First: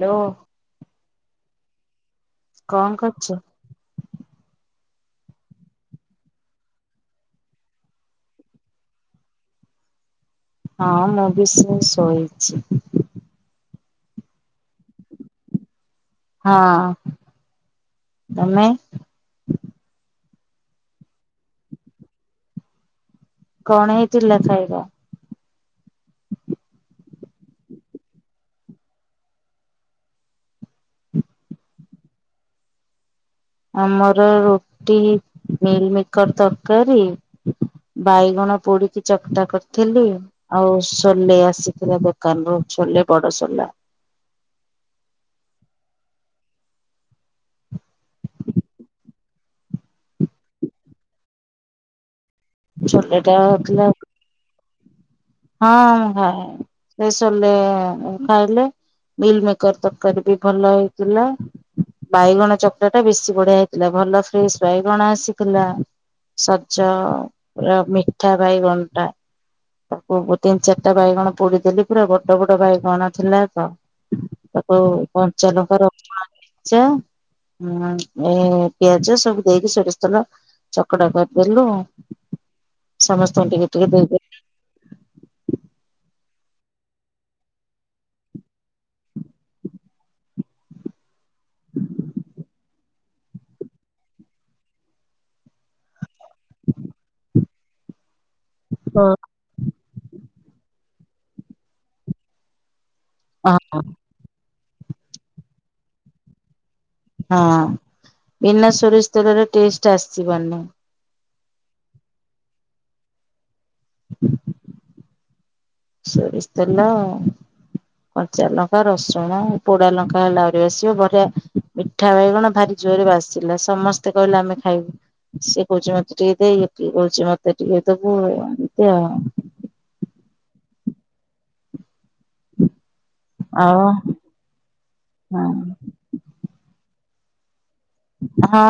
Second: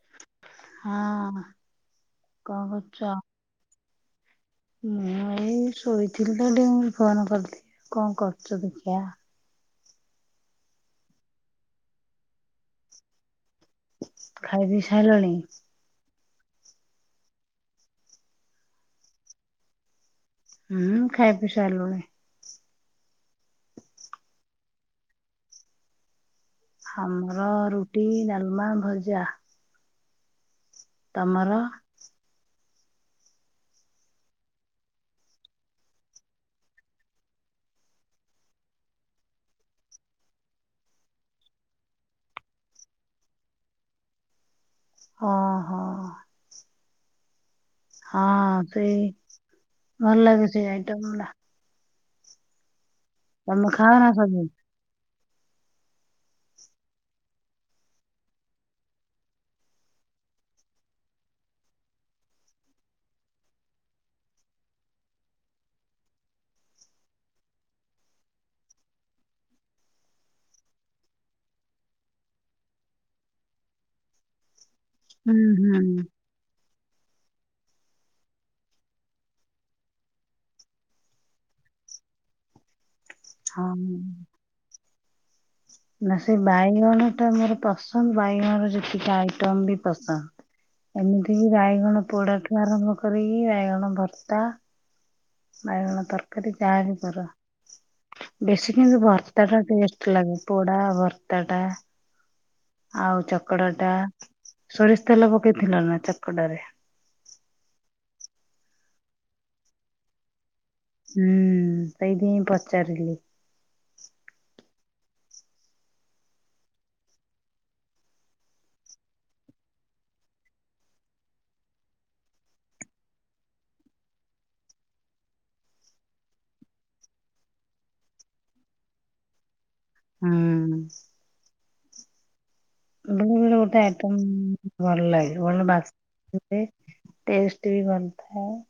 Hello. ହଁ, କଣ କରୁଛ? ମୁଁ ଏଇ ଶୋଇଥିଲି ତ, ଟିକେ ମୁଁ କଇଲି ଫୋନ କରିଦିଏ କଣ କରୁଚ, ଦେଖିଆ। ହଁ, ମୁଁ ବି ସେ ଶୋଇଛି। ଖାଇ ପି ସାଇଲଣି? ହଁ, ତମେ? ହୁଁ, ଖାଇ ପି ସାରିଲୁଣି। କଣ ହେଇଥିଲା ଖାଇବା? ଆମର ରୁଟି, ଡାଲମା, ଭଜା। ତମର? ଆମର ରୁଟି, ମିଲମିକର ତରକାରୀ ବାଇଗଣ ପୋଡିକି ଚକଟା କରିଥିଲି। ଆଉ ସୋଲେ ଆସିଥିଲା, ଦୋକାନରୁୁ ଛୋଲେ ବଡ, ସୋଲା। ହଁ, ହଁ। ହଁ ସେଇ ଭଲ ଲାଗେ ସେ ଆଇଟମ୍ ନା। ଚୋଲେପ। ତ ମେ ଖାଅ ନା ସବୁ। ହଁ ମୁଁ ଖାଏ ସେ ସୋଲେ ମୁଁ ଖାଇଲେ। ମିଲ୍ ମେକର ତରକାରୀ ବି ଭଲ ହେଇଥିଲା। ବାଇଗଣ ଚକ୍ର ଟା ବେଶୀ ବଢିଆ ହେଇଥିଲା ଭଲ ଫ୍ରେଶ ବାଇଗଣ ଆସିଥିଲା। ସଜ ମିଠା ବାଇଗଣ ଟା। ତାକୁ ଗ ତିନି ଚାରିଟା ବାଇଗଣ ପୋଡିଦେଲି ପୁରା ବଡ ବଡ ବାଇଗଣ ଥିଲା ତ। ତାକୁ ହୁଁ କଞ୍ଚ ହୁଁ ଲଙ୍କା ରସୁଣ ଛେଚା। ହୁଁ ଏ ପିଆଜ ସବୁ ଦେଇକି ସୋରିଷ ତେଲ। ଚକଟା କରିଦେଲୁ ସମସ୍ତଙ୍କୁ ହଁ। ଟିକେ ଟିକେ ଦେଇଦେ। ନା ସେ ବାଇଗଣ ଟା ମୋର ପସନ୍ଦ ବାଇଗଣର ଯେତିକି ଆଇଟମ ବି ପସନ୍ଦ। ଏମିତିକି ବାଇଗଣ ପୋଡାଠୁ ଆରମ୍ଭ କରିକି ବାଇଗଣ ଭର୍ତ୍ତା। ବାଇଗଣ ତରକାରୀ ଯାହା ବି କର ବେଶୀ କେମତି ହଁ ଭର। ଭତା ଟା ଟେଷ୍ଟ ଲାଗେ ପୋଡା ଭର୍ତ୍ତା ଟା। ଆଉ ଚକଡ ଟା ସୋରିଷ ତେଲ ପକେଇଥିଲ ନା ଚକଡା ରେ। ହଁ ବିନା ସୋରିଷ ତେଲର ଟେଷ୍ଟ ଆସିିବନି। ହୁଁ ସେଇଥି ହିଁ ପଚାରିଲି। [inaudible] ସୋରିଷ ତେଲ। କଞ୍ଚା ଲଙ୍କା ରସୁଣ ପୋଡା ଲଙ୍କା ହେଲାହୁରି ବାସିବ ବଢିଆ। ମିଠା ବାଇ ଗଣ ଭାରି ଜୋରରେ ବାସିଲା ସମସ୍ତେ କହିଲେ ଆମେ ଖାଇବୁ। ସିଏ କହୁଛି ମତେ ଟିକେ ଦେଇ ଟିକେ କହୁଛି ମତେ ଟିକେ ଦବୁ ଏମତି ଆଉ। ହୁଁ। ବେଳେ ବେଳେ ଗୋଟେ ଆଉ ଆଇଟମ୍ ଭଲ ଲାଗିବ ହଁ ଭଲ ବା। ଟେଷ୍ଟ ଟେଷ୍ଟ ବି ବନ। ହଁ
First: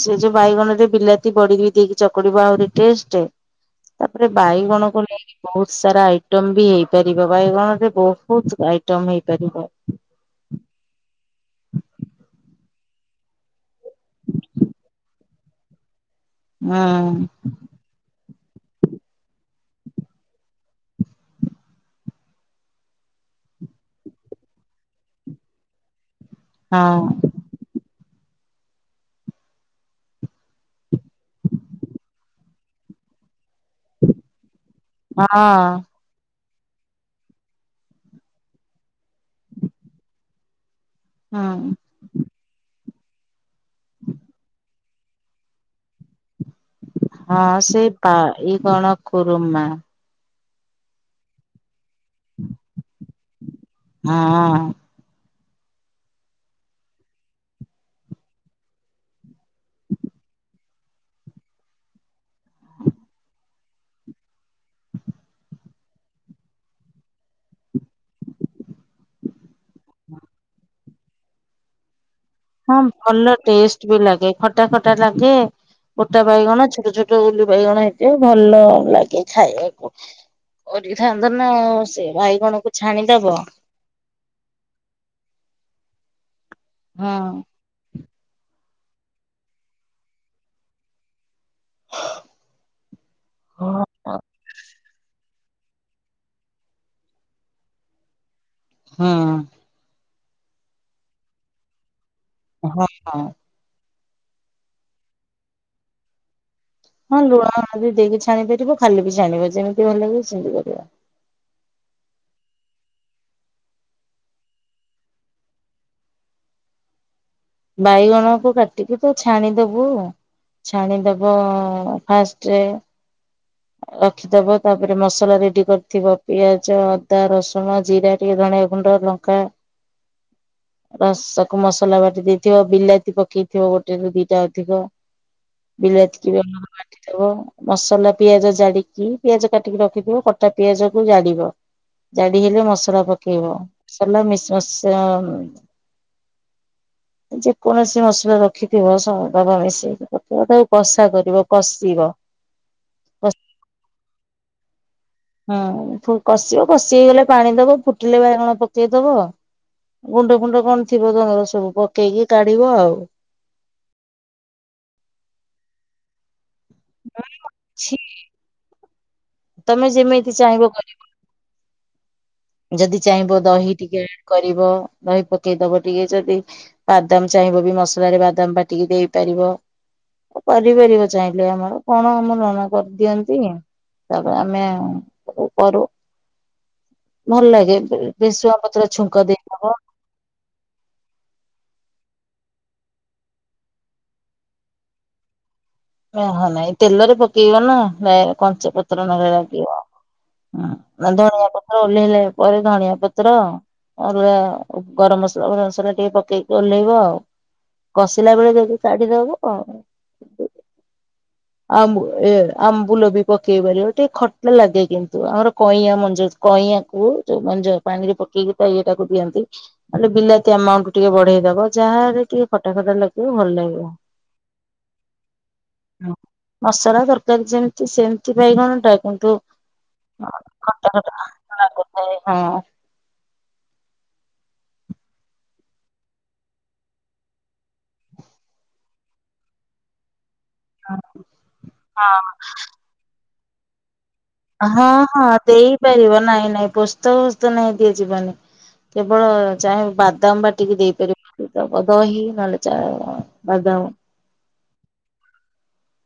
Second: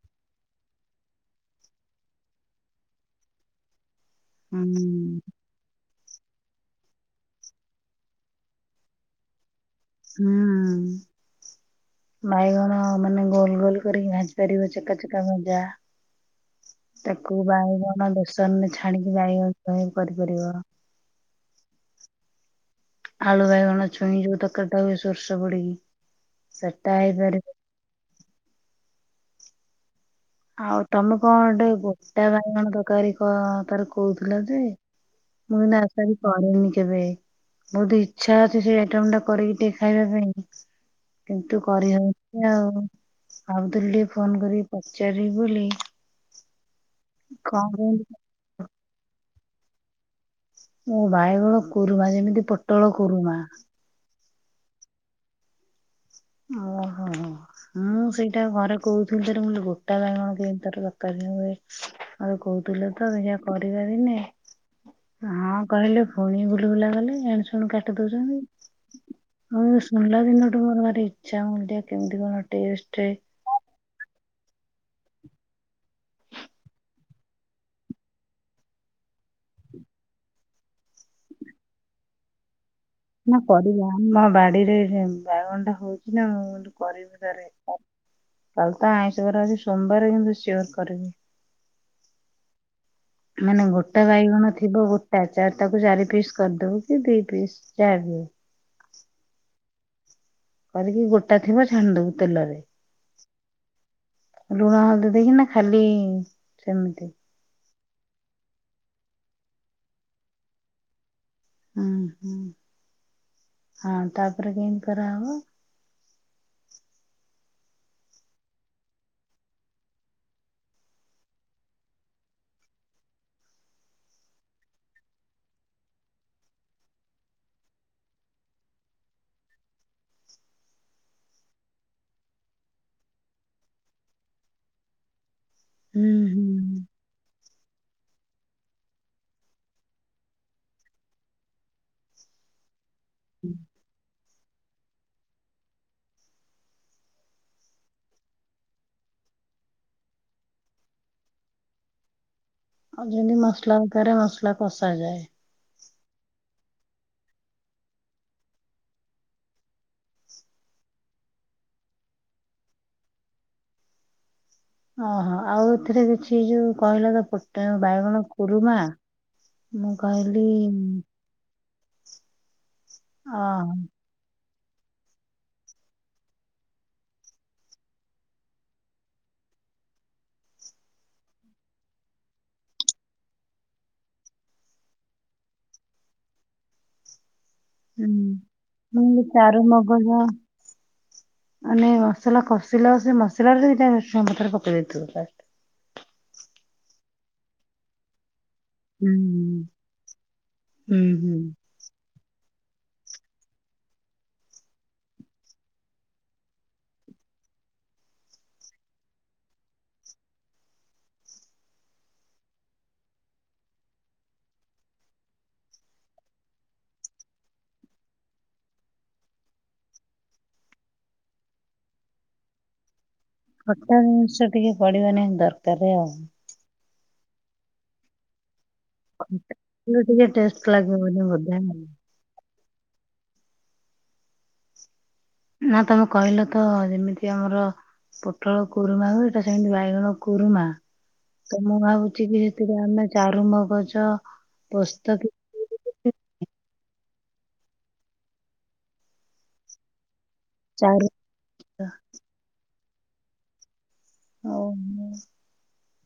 ସେ ଯୋଉ ବାଇଗଣରେ ବିଲାତି ବଢିକି ଦେଇକି ଚକଡିବ ଆହୁରି ଟେଷ୍ଟ। ତାପରେ ବାଇଗଣ ହୁଁ କଲେ। ବହୁତ ସାରା ଆଇଟମ ବି ହେଇପାରିବ ବାଇଗଣରେ ବହୁତ ଆଇଟମ ହେଇପାରିବ। ହୁଁ। ବାଇଗଣ ମାନେ ଗୋଲ ଗୋଲ କରିକି ଭାଜି ପାରିବ ଚେକା ଚେକା ଭଜା। [inaudible] ତାକୁ ବାଇଗଣ ବେସନ ରେ ଛାଣିକି ବାଇଗଣ ସହ କରିପାରିବ। ଆଳୁ ବାଇଗଣ ଛୁଇଁ ଯୋଉ ତକାରିଟା ହୁଏ ସୋରିଷ ପଡିକି ସେଟା ହଁ ହେଇପାରେ। ଆଉ ତମେ କଣ ଗୋଟେ ଗୋଟା ବାଇଗଣ ତରକାରୀ କ ତାର କହୁଥିଲ ଯେ ହଁ। ମୁଁ ନାସାରି ପଢ଼େନି କେବେ। ବହୁତ ଇଚ୍ଛା ଅଛି ସେଇ ଆଇଟମ ଟା କରିକି ଟିକେ ଖାଇବା ପାଇଁ। କିନ୍ତୁ ହୁଁ କରିହଉଛି ଆଉ ଭାବୁଥିଲି ଟିକେ ଫୋନ କରିିକ ପଚାରିବି ବୋଲି। ହଁ କଣ ସେଇ କେମିତି ବାଇଗଣ ଖୁରୁମା। ଓଁ ବାଇଗଣ କୁରୁମା ଯେମିତି ପୋଟଳ କୁରୁମା। ହଁ ହଁ। ହୁଁ ସେଇଟା ଘରେ କହୁଥିଲି ତରେ ମୁଁ ଗୋଟା ବାଇଗଣ କେମିତି ତରକାର ନ ହୁଏ। ଆଉ କହୁଥିଲେ ତ ଦେଖିଆ କରିବା ଦିନେ। ହଁ କହିଲେ ପୁଣି ଭୁଲି ଭୁଲା ଗଲେ ଏଣୁ ସେଣୁ କାଟି ଦୋଉଛନ୍ତି। ମୁଁ ଶୁଣିଲା ଦିନଠୁ ମୋର ଭାରି ଇଚ୍ଛା ହୋଉନି କେମିତି କଣ ହଁ ଟେଷ୍ଟ ଭଲ ଟେଷ୍ଟ ବି ଲାଗେ ଖଟା ଖଟା ଲାଗେ। ପୋଟା ବାଇଗଣ ଛୋଟ ଛୋଟ ଗୁଲି ବାଇଗଣ ହେଇଥିବେ ଭଲ ଲାଗେ। ଖାଇବାକୁ କରିଥାନ୍ତ ନା ଆଉ ସେ ବାଇଗଣ କୁ ଛାଣିଦବ। ମମ ବାଡିରେ ବାଇଗଣ ଟା ହୋଉଥିଲା ନା ମୁଁ ହଁ। କରିବି ଥରେ ଆ। କାଲି ତ ଆଇଁଷ ବାର ଅଛି ସୋମବାର କିନ୍ତୁ ସିଓର୍ କରିବି। ହଁ। ମାନେ ଗୋ ଟା ବାଇଗଣ ଥିବ ଗୋଟା ବାଇଗଣ ତାକୁ ଚାରି ପିସ୍ କରିଦବୁ କି ଦି ପିସ୍ ଯାହା ହୋଉ। ହଁ। କରିକି ଗୋଟା ଥିବ ଛାଣି ଦୋବୁ ତେଲରେ। ହଁ। ଲୁଣ ହଳଦୀ ଦେଇକି ନା ଖାଲି ସେମିତି? ହଁ ଲୁଣ ହଳଦୀ ଦେଇକି ଛାଣି ପାରିବ ଖାଲି ବି ଛାଣିବ ଯେମିତି ଭଲ ଲାଗିବ ସେମିତି କରିବ। ଉଁ ହୁଁ ତାପରେ କେମିତି କରାହବ? ବାଇଗଣକୁ କାଟିକି ତୁ ଛାଣି ଦୋବୁ। ଛାଣି ଦବ ଫାଷ୍ଟରେ ରଖି ଦବ ତାପରେ ମସଲା ରେଡି କରିଥିବ ପିଆଜ ଅଦା ରସୁଣ ଜିରା ଟିକେ ଧନିଆ ଗୁଣ୍ଡ ଲଙ୍କା ରସକୁ ମସଲା ବାଟି ଦେଇଥିବ ବିଲାତି ପକେଇଥିବ ଗୋଟେରୁୁ ଦିଟା ଅଧିକ। ହୁଁ ବିଲାତି କି ବାଇଗଣ ହୁଁ। କାଟି ଥିବ ମସଲା ପିଆଜ ଜାଡିକି ପିଆଜ କାଟିକି ରଖିଥିବ କଟା ପିଆଜ କୁ ଜାଡିବ। ଜାଡି ହେଲେ ମସଲା ପକେଇବ ହେଇ ସାରିଲା ମିସ୍‌ ମାସ୍‌ ଯେକୌଣସି ମସଲା ରଖିଥିବ ସ ତାକୁ ମିଶେଇକି ତାକୁ କଷା କରିବ କଷିବ। ଆଉ ଯେମିତି ମସଲା ଆକାରରେ ମସଲା କଷା ଯାଏ। ହୁଁ କଷିବ କଷି ହେଇଗଲେ ପାଣି ଦବ ଫୁଟିଲେ ବାଇଗଣ ପକେଇଦବ ଗୁଣ୍ଡ ଫୁଣ୍ଡ କଣ ଥିବ ତମର ସବୁ ପକେଇକି କାଢିବ ଆଉ। ଓହୋ ଆଉ ଏଥିରେ କିଛି ଯୋଉ କହିଲ ତ ପୋଟା ଛି ବାଇଗଣ କୁରୁମା। ତମେ ମୁଁ ଯେମିତି କହିଲି ଚାହିଁବ ଯଦି ଚାହିଁବ ଦହି ଅହ ଟିକେ କରିବ ଦହି ପକେଇଦବ ଟିକେ ଯଦି ବାଦାମ ଚାହିଁବ ବି ମସଲାରେ ବାଦାମ ପାଟିକି ଦେଇ ପାରିବ। କରିପାରିବ ଚାହିଁଲେ ଆମର କଣ ଆମ ନଣ କରିଦିଅନ୍ତି। ତାପରେ ଆମେ ସବୁ କରୁ। ଭଲ ଲାଗେ ବେସୁଙ୍ଗା ପତ୍ର ଛୁଙ୍କ ଦେଇଦବ। ବନିଃ ମାନେ ମସଲା କଷିଲା ସେ ମସଲା ରେ ଟିକେ ଭେସୁଙ୍ଗା ପତର ପକେଇ ଦେଇଥିବୁ। ଓହୋ ନାଇଁ ତେଲରେ ପକେଇବ ନା କଞ୍ଚା ପ ତ୍ର ହୁଁ ନ ହୁଁ ଲାଗିବ ହୁଁ। ଧଣିଆ ପତ୍ର ଓଲେଇଲା ପରେ ଧଣିଆ ପତ୍ର ଅରୁଗଆ ଗରମ ମସଲା ଗ ମସଲା ଟିକେ ପକେଇକି ଓହ୍ଲେଇବ ଆଉ। କଷିଲା ବେଳେ ଜଦି କାଢିଦବ। ଆମ୍ବ ଏ ଆମ୍ବୁଲ ବି ପକେଇ ପାରିବ ଟିକେ ଖଟା ଲାଗେ କିନ୍ତୁ ଆମର କଇଁଆ ମଞ୍ଜି କଇଁଆକୁ ଯୋଉ ମଞ୍ଜ ପାଣି ରେ ପକେଇକି ତା ଇଏଟାକୁ ଦିଅନ୍ତି। ହେଲେ ବିଲାତି ଆମାଉଣ୍ଟ ଟିକେ ବଢେଇ ଦବ ଯାହାରରେ ଟିକେ ଖଟା ଖଟା ଲାଗ ଖଟା ଜିନିଷ ଟିକେ ପଡିବା ନିହାତି ଦରକାର ଆଉ। ମସରା ତରକାରୀ ଯେମିତି ସେମିତି ବାଇଗଣ ଟା କିନ୍ତୁ ହେଲେ ଟିକେ ହଁ ଟେଷ୍ଟ ଖଟା ଲାଗିବନି ବୋଧେ। ଖଟା ଲାଗୁଥାଏ ହଁ। ନା ତମେ କହିଲ ତ ଯେମିତି ଆମର। ପୋଟଳ କୁରୁମା ହୁଏ ତ ସେମିତି ବାଇଗଣ କୁରୁମା। ତ ମୁଁ ଭାବୁଛି ହଁ କି ସେଥିରେ ଆମେ ଚାରୁମଗଜ। ହଁ ହଁ ଦେଇ। ପାରିବ ନାଇଁ ନାଇଁ ପୋସ୍ତ ଫୋସ୍ତ ନାଇଁ ଦିଆ ଯିବନି କେବଳ ଚା ବାଦାମ ବା ବାଟିକୀ ଚାରୁ ଦେଇପାରିବ ଦବ ଦହି ନହେଲେ ଚା, ବାଦାମ। ଓହୋ।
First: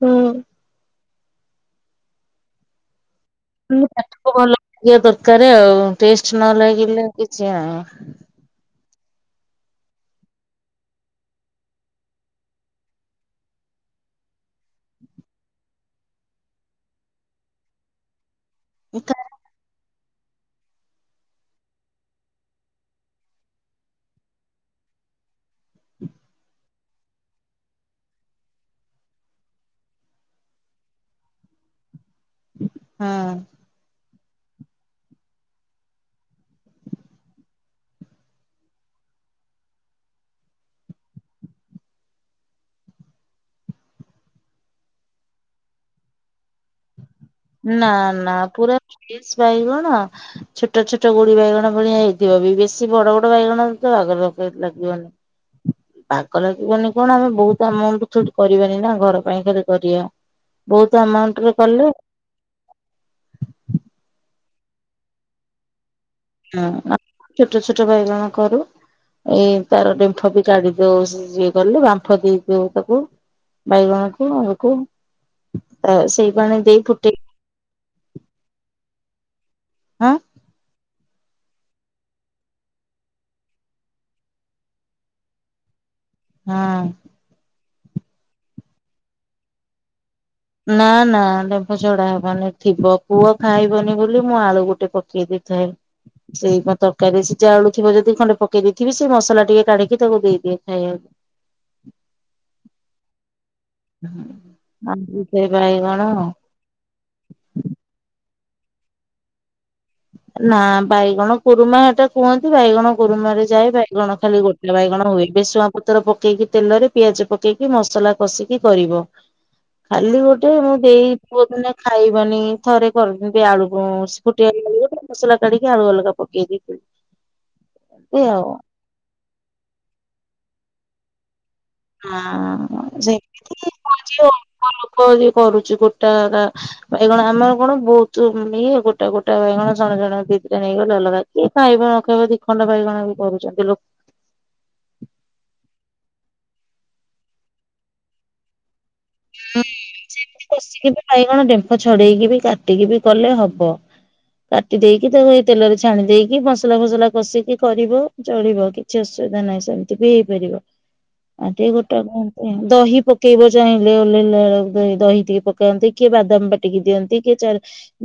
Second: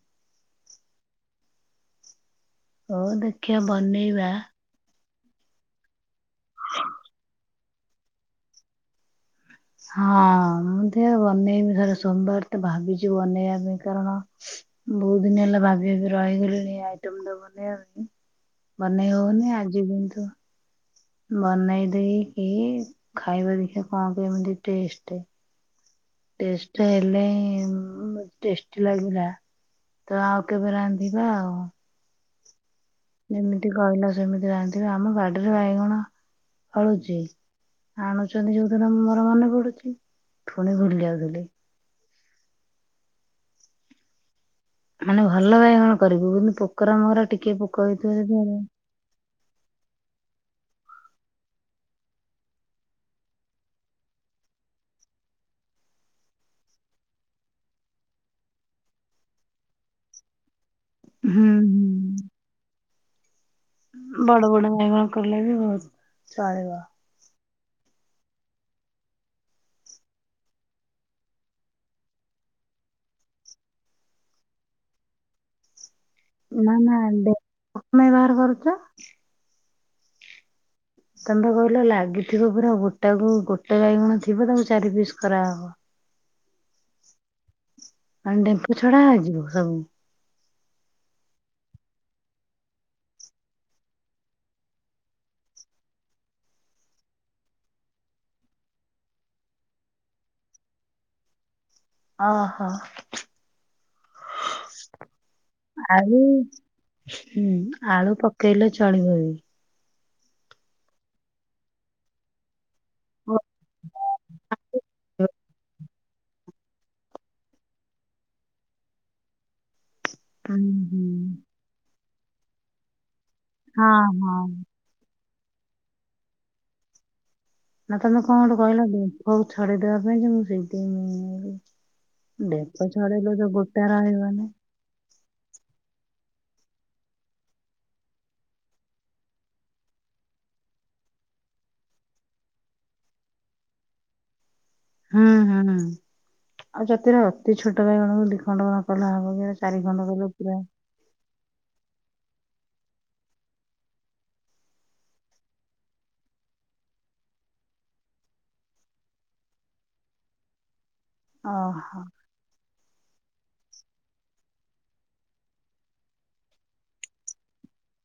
ହୁଁ। ହଉ ଦେ ଖାଲି ପାଟିକୁ ଭଲ ଲାଗିବା ଦରକାର ଆଉ ଟେଷ୍ଟ ନ ଲାଗିଲେ କିଛି ଆ ହଁ ମୁଁ ଥେୟା ବନେଇବି [unintelligible] ସୋମବାର ତ ଭାବିଛି ବନେଇବା ପାଇଁ କାରଣ। ବହୁତ ଦିନି ହେଲା ଭାବି ଭାବି ରହିଗଲିଣି ଆଇଟମ ଟା ବନେଆ ପାଇଁ। ବନେଇ ହଉନି ଆଜି କିନ୍ତୁ। ବନେଇ ଦେଇକି ଖାଇବା ଦେଖିବା କଣ କେମିତି ଟେଷ୍ଟ। ଟେଷ୍ଟ ହେଲେ ହିଁ ଉଁ ଟେଷ୍ଟି ଲାଗିଲା। ତ ଆଉ କେବେ ରାନ୍ଧିବା ଆଉ। ହଁ ଯେମିତି କହିଲ ସେମିତି ରାନ୍ଧିବା ଆମ ବାଡିରେ ବାଇଗଣ ଫଳୁଛି। ଆଣୁଛନ୍ତି ଯୋଉଦିନ ମୋର ମନେ ପଡୁଛି ଫୁଣି ଭୁଲି ଯାଉଥିଲି। ମାନେ ଭଲ ବାଇଗଣ କରିବୁ କିନ୍ତୁ ପୋକରା ମୋକରା ଟିକେ ପୋକ ହେଇଥିବ ଯଦି ଚିଲିଜ ବାଇଗଣ। ଛୋଟ ଛୋଟ ଗୁଡି ବାଇଗଣ ଭଳିଆ ହେଇଥିବ ବି ବେଶୀ ବଡ ବଡ ବାଇଗଣ ତ ବାଗ ଲଗେଇ ଲାଗିବନି। [inaudible] ବାଗ ଲାଗିବନି କଣ ଆମେ ବହୁତ ଆମାଉଣ୍ଟ ଥୋଡି କରିବାନି ନା ଘର ପାଇଁ ଖାଲି କରିବା। ବହୁତ ଆମାଉଣ୍ଟରେ କଲୁ। ହୁଁ। ବଡ ବଡ ନେହୁଆ କଲେ ବି [unintelligible] ଚଳିବ ହୁଁ ଛୋଟ ଛୋଟ ବାଇଗଣ କରୁ। ଏଇ ତାର ଡେମ୍ଫ ବି କାଢି ଦଉ ସିଝେଇ କଲେ ବାମ୍ଫ ଦେଇଦଉ ତାକୁ। ବାଇଗଣକୁ ଆକୁ ପ୍ରାୟ ସେ ନା ନା ଡେ ବ୍ୟବହାର କରୁଛ? ହଁ। ତମେ ବା କହିଲ ଲାଗିଥିବ ପୁରା ଗୋଟା କୁ ଗୋଟା ବାଇଗଣ ଥିବ ତାକୁ ଚାରି ପିସ୍ କରାହବ। ହୁଁ। ଆଉ ଡେମ୍ପ ଛଡା ହେଇଯିବ ସବୁ। ନା ନା ଡେମ୍ଫ ଛଡା ହବନି ଥିବ ପୁଅ ଖାଇବନି ବୋଲି ମୁଁ ଆଳୁ ଗୋଟେ ପକେଇ ଦେଇଥାଏ। ସେଇ ମ ତରକାରୀ ସିଝା ଆଳୁ ଥିବ ଯଦି ଖଣ୍ଡେ ପକେଇ ଦେଇଥିବି ସେ ମସଲା ଟିକେ କାଢିକି ତାକୁ ଦେଇଦିଏ ଖାଇବାକୁ। ଅ ହଁ। ହୁଁ [unintelligible] ବାଇଗଣ। ଆଳୁ ହୁଁ ଆଳୁ ପକେଇଲେ ଚଳିବ ବି। ନା ବାଇଗଣ କୁରୁମା ଏଟା କୁହନ୍ତି ବାଇଗଣ। କୁରୁମାରେ ଯାଏ ବାଇଗଣ ଖାଲି ଗୋଟା ବାଇଗଣ ହୁଏ ବେସୁଆଁ ପ ପତର ପକେଇକି ତେଲରେ ପିଆଜ ପକେଇକି ମସଲା କଷିକି କରିବ ଖାଲି ଗୋ ଟେ ହୁଁ ମୁଁ ହୁଁ ଦେଇ ପୁଅ ଥିନେ ଖାଇବନି ଥରେ କରିଦେବି ଆଳୁକୁ ହଁ ସ ହଁ ଫୁଟି [unintelligible] ମସଲା କାଢିକି ଆଳୁ ଅଲଗା ପକେଇ ଦେବି। ନା ତମେ କଣ ଗୋଟେ କହିଲ ଡ଼େମ୍ପକୁ ଛଡେଇ ଦବା ପାଇଁ କି ମୁଁ ସେମିତି। ତେମ୍ପ ହଁ ଛଡେଇବ ତ ଗୋଟା ରହିବିନି। କରି କରୁଛି ଗୋଟା ଟା। ବାଇଗଣ ଆମର କଣ ବହୁତୁ ଉଁ ଇଏ ଗୋଟା ଗୋଟା ବାଇଗଣ ଜଣେ ଜଣେ ଦି ଦିଟା ନେଇଗଲେ ଅଲଗା। କିଏ ଖାଇବ ନ ଖାଇବ ଦି ଖଣ୍ଡ ବାଇଗଣ ବି କରୁଛନ୍ତି ଲୋ ହୁଁ, ହୁଁ, ହୁଁ। [unintelligible] ତୋଲା ହେବ ବୋଲେ, ଚାରି ଖଣ୍ଡ ବଇଲେ ପୁରା। କଷିକି ବି ବାଇଗଣ ଡେମ୍ଫ ଛଡେଇକି, ବି କାଟିକି ବି କଲେ ହବ। କାଟି ଦେଇକି, ତାକୁ ଏଇ ତେଲରେ ଛାଣି ଦେଇକି, ମସଲା ଫସଲା କଷିକି କରିବ। ଚଳିବ, କିଛି ଅସୁବିଧା ନାହିଁ। ସେମିତି ବି ହେଇପାରିବ। ଆଗେ ଗୋଟା ଓହୋ କ [unintelligible] ଦହି ପକେଇବ ଯାଇଁ। ଟିକେ ଓହ୍ଲେଇଲା ବେଳକୁ, ଦହି ଟିକେ ପକାନ୍ତି, କିଏ ବାଦାମ ବାଟିକି ଦିଅନ୍ତି, କିଏ ଚା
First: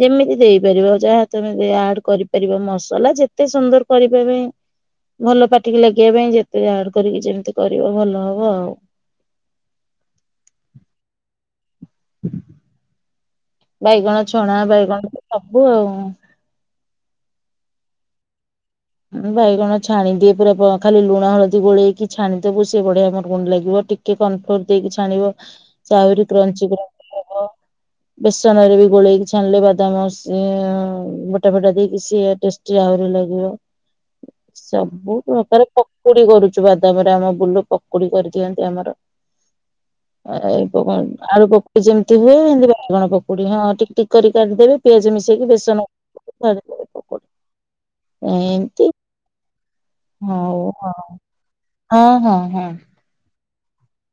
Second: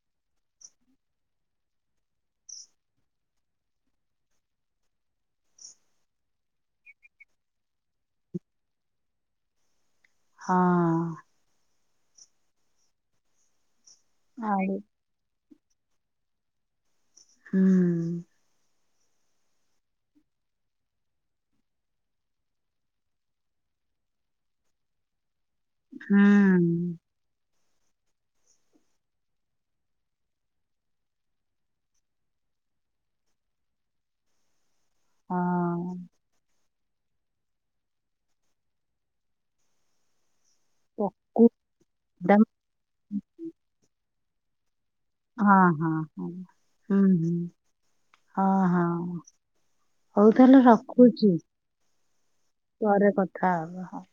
ଯେମିତି ଦେଇପାରିବ, ଯାହା ତମେ ଆଡ କରିପାରିବ, ମସଲା ଯେତେ ସୁନ୍ଦର କରିବା ପାଇଁ। ଭଲ ପାଟିକୁ ଲାଗିବା ପାଇଁ, ଯେତେ ଆଡ଼ କରିକି, ଯେମିତି କରିବ, ଭଲ ହବ ଆଉ। ହଁ-ଅ-ଅ। ବାଇଗଣ ଛଣା, ଆଳୁ ବାଇଗଣ ସବୁ ଆଉ। ହୁଁ। ମୁଁ ବାଇଗଣ ଛାଣିଦିଏ ପୁରା ଖା ଲୁଣ ହଳଦୀ ଗୋଳେଇକି ଛାଣିଦବୁ ସେ ବଢ଼ିଆ ମୁଡ଼ ମୁଡ଼ ଲାଗିବ ଟି ଟେ କନଫୋର ଦେଇକି ଛାଣିବ ସେ ହୁଁ ଆହୁରି କ୍ରଞ୍ଚ [unintelligible] ବେସନ ରେ ବି ଗୋଳେଇକି ଛାଣିଲେ ବାଦାମ ସିଏ ବୋଟା ଫଟା ଦେଇକି ସିଏ ଟେସ ସ୍ଟି ଆହୁରି ଲାଗିବ ସବୁ ପ୍ରକାର ହଁ ପକୁଡ଼ି କରୁ ବାଦାମରେ ଆମ ବୁଲୁ ପକୁଡ଼ି କରିଦିଅନ୍ତି ଆମର ଏ ଆଳୁ ପକୁ ପକୁଡ଼ି ଯେମିତି ହୁଏ ଦମ୍- ଏମିତି ବାଇଗଣ ପକୁଡ଼ି ହଁ ଠିକ ଠିକ କରିକି କାଟିଦେବେ ପିଆଜ ମିଶେଇକି ହଁ ବେସନ ହଁ ହଁ ହୁଁ ହୁଁ ହଁ ହଁ। ଏମତି ହଉ ତାହେଲେ ରଖୁଛି ହଁ ହଁ ହଁ। ପରେ କଥା ହବ।